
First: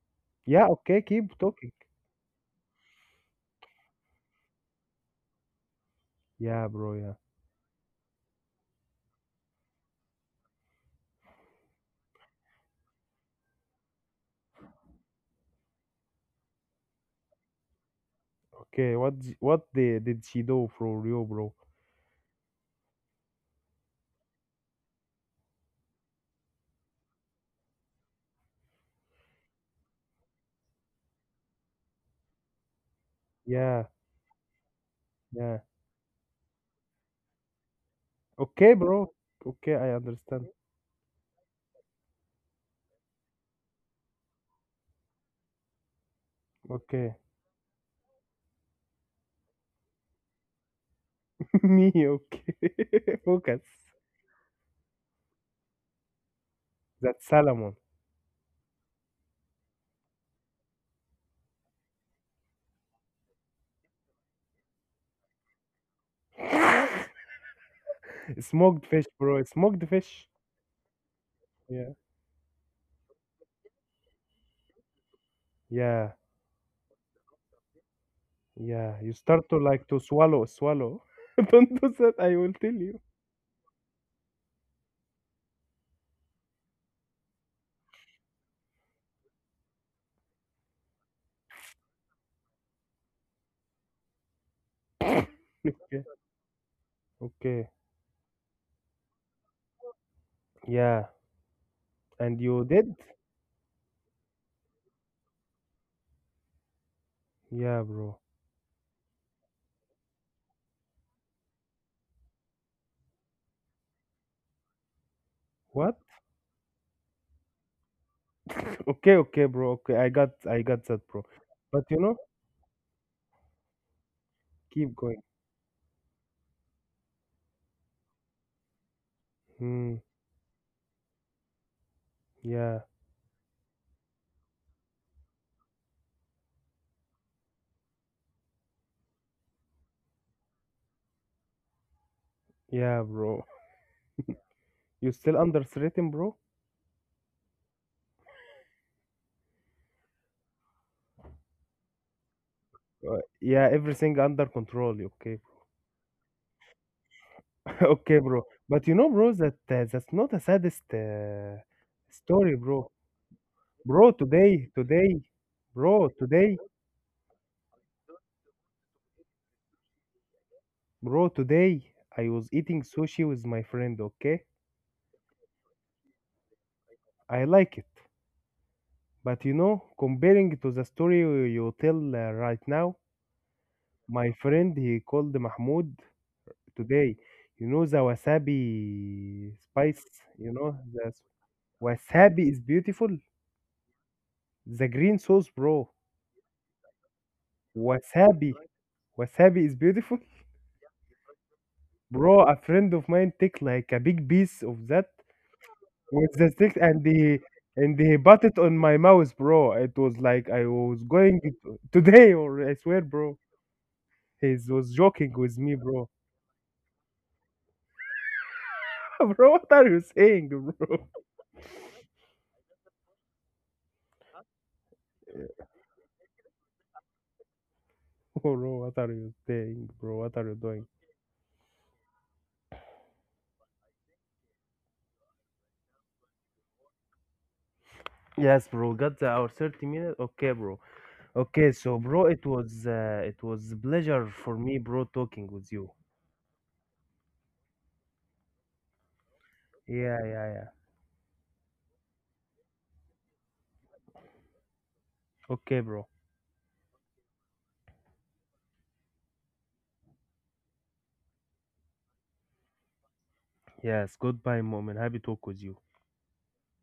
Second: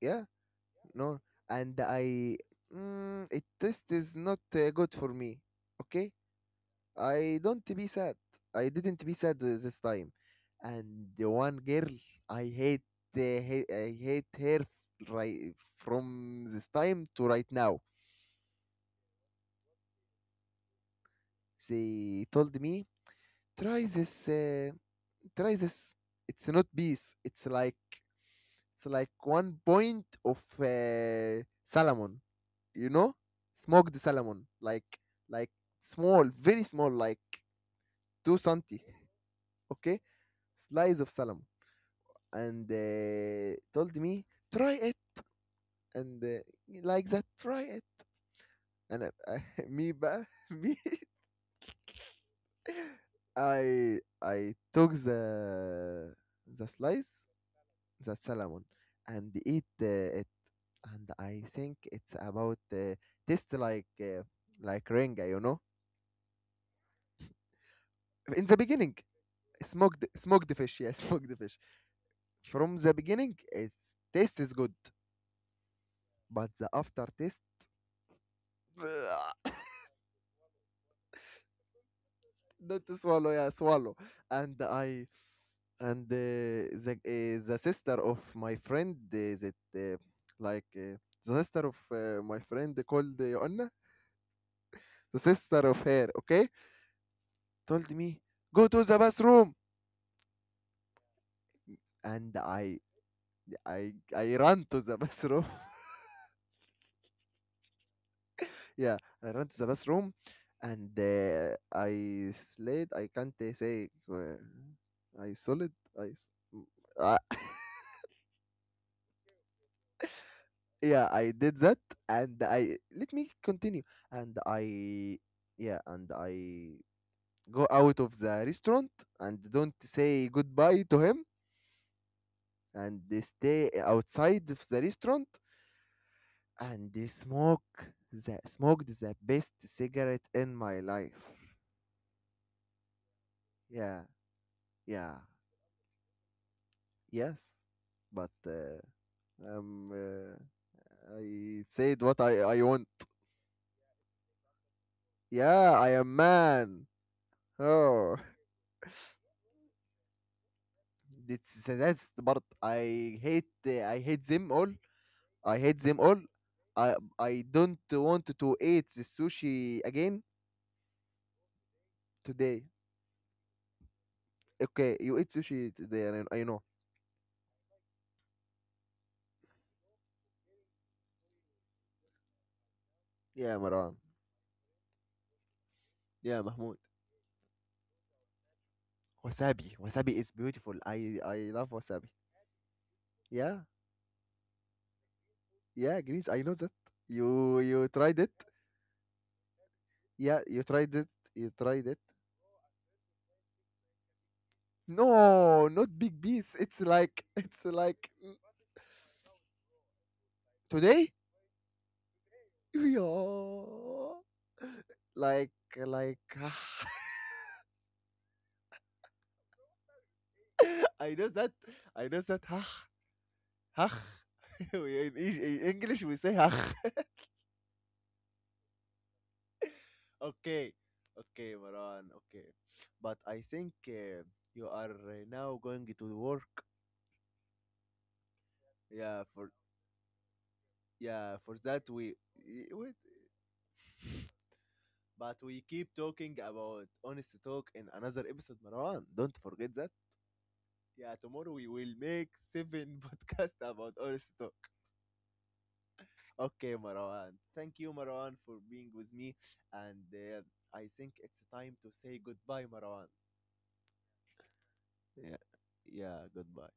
S1: Yeah.
S2: Yeah, okay.
S1: No.
S2: Keep talking.
S1: And I, it taste is not good for me. Okay,
S2: Yeah, bro. Yeah.
S1: I don't be sad. I didn't be sad this time. And the one girl, I hate, I hate her right from this time to right now.
S2: Okay, what d- what the, did she do for you, bro?
S1: She told me try this, try this. It's not bees. It's like one point of salmon. You know,
S2: Yeah,
S1: smoked salmon, like
S2: yeah.
S1: small, very small, like two
S2: Okay,
S1: centi.
S2: bro. Okay, I
S1: Okay,
S2: understand.
S1: slice of salmon, and told me try it, and like
S2: Okay.
S1: that try it, and I, me بقى me
S2: Me, okay. Focus.
S1: I took the
S2: That
S1: slice,
S2: salmon.
S1: the salmon, and eat it, and I think it's about taste like renga, in the
S2: Smoked
S1: beginning.
S2: fish, bro. Smoked
S1: smoked
S2: fish.
S1: smoked fish, yeah. Smoked fish.
S2: Yeah.
S1: From the beginning, its taste is good,
S2: Yeah.
S1: but the aftertaste,
S2: Yeah. You start to like to swallow, swallow. Don't do that, I will tell
S1: not to
S2: you.
S1: swallow, yeah, swallow. And I, and the the sister of my friend, that like the sister of my friend called Anna, the sister of
S2: Okay.
S1: her, okay,
S2: Okay.
S1: told me go to the bathroom.
S2: Yeah.
S1: And
S2: And you
S1: I
S2: did?
S1: I I ran to the bathroom.
S2: Yeah, bro.
S1: Yeah, I ran to the bathroom, and I slid, I can't say, I solid,
S2: What?
S1: I s- I.
S2: Okay, okay, bro. Okay, I got that,
S1: Yeah,
S2: bro.
S1: I did that.
S2: But you know,
S1: And I, let me continue, and
S2: keep
S1: I,
S2: going.
S1: yeah, and I go out of the restaurant and don't
S2: Hmm.
S1: say goodbye to him,
S2: Yeah,
S1: and they stay outside of the restaurant, and they smoke, the best cigarette in my life.
S2: yeah, bro.
S1: Yeah,
S2: You
S1: yeah,
S2: still under understating, bro?
S1: yes, but um uh, I said what I want.
S2: Yeah, everything under control. Okay,
S1: Yeah, I am man. Oh.
S2: okay, bro. But you know, bro, that that's not the saddest
S1: That's that's the part
S2: story, bro.
S1: I hate I
S2: Bro,
S1: hate them all.
S2: today, today,
S1: I hate them
S2: bro,
S1: all.
S2: today,
S1: I don't want to eat the sushi again
S2: bro, today, I was
S1: today.
S2: eating sushi with my friend. Okay,
S1: Okay, you eat sushi today. I know.
S2: I like it. But you know, comparing to the story you tell right now,
S1: Yeah, Marwan.
S2: my friend he called Mahmoud
S1: Yeah, Mahmoud.
S2: today. You know the wasabi
S1: Wasabi.
S2: spice.
S1: Wasabi is
S2: You know
S1: beautiful.
S2: the
S1: I love wasabi.
S2: Wasabi is beautiful.
S1: Yeah,
S2: The green sauce, bro.
S1: yeah, Greece. I know that. You tried it.
S2: Wasabi. Wasabi is beautiful.
S1: Yeah, you tried it. You tried it.
S2: Bro, a friend of mine take like a big piece of that
S1: No, not big
S2: with the
S1: piece.
S2: stick
S1: It's
S2: and
S1: like it's
S2: he
S1: like
S2: put it on my mouth, bro. It was like I was
S1: today.
S2: going today or I swear, bro.
S1: Yeah.
S2: He was joking with
S1: Like
S2: me, bro.
S1: like
S2: Bro, what are you saying, bro?
S1: I know that I know that hach, hach. In English we say hach.
S2: Bro, what are you saying, bro? What are you
S1: Okay.
S2: doing?
S1: Okay, Maran. Okay. But I think you are now going to work.
S2: Yes, bro. Got the,
S1: Yeah,
S2: our
S1: for
S2: 30 minutes. Okay, bro.
S1: yeah, for
S2: Okay,
S1: that
S2: so
S1: we
S2: bro,
S1: wait.
S2: it was a pleasure for me, bro,
S1: But
S2: talking
S1: we
S2: with you.
S1: keep talking about honest talk in another episode, Maran. Don't forget that.
S2: Yeah, yeah, yeah.
S1: Yeah, tomorrow we will make seven podcast about honest talk.
S2: Okay, bro.
S1: Okay, Marwan. Thank you, Marwan, for being with me. And I think it's time to say goodbye, Marwan.
S2: Yes, goodbye, mom, and happy
S1: Yeah,
S2: talk with you.
S1: yeah, goodbye.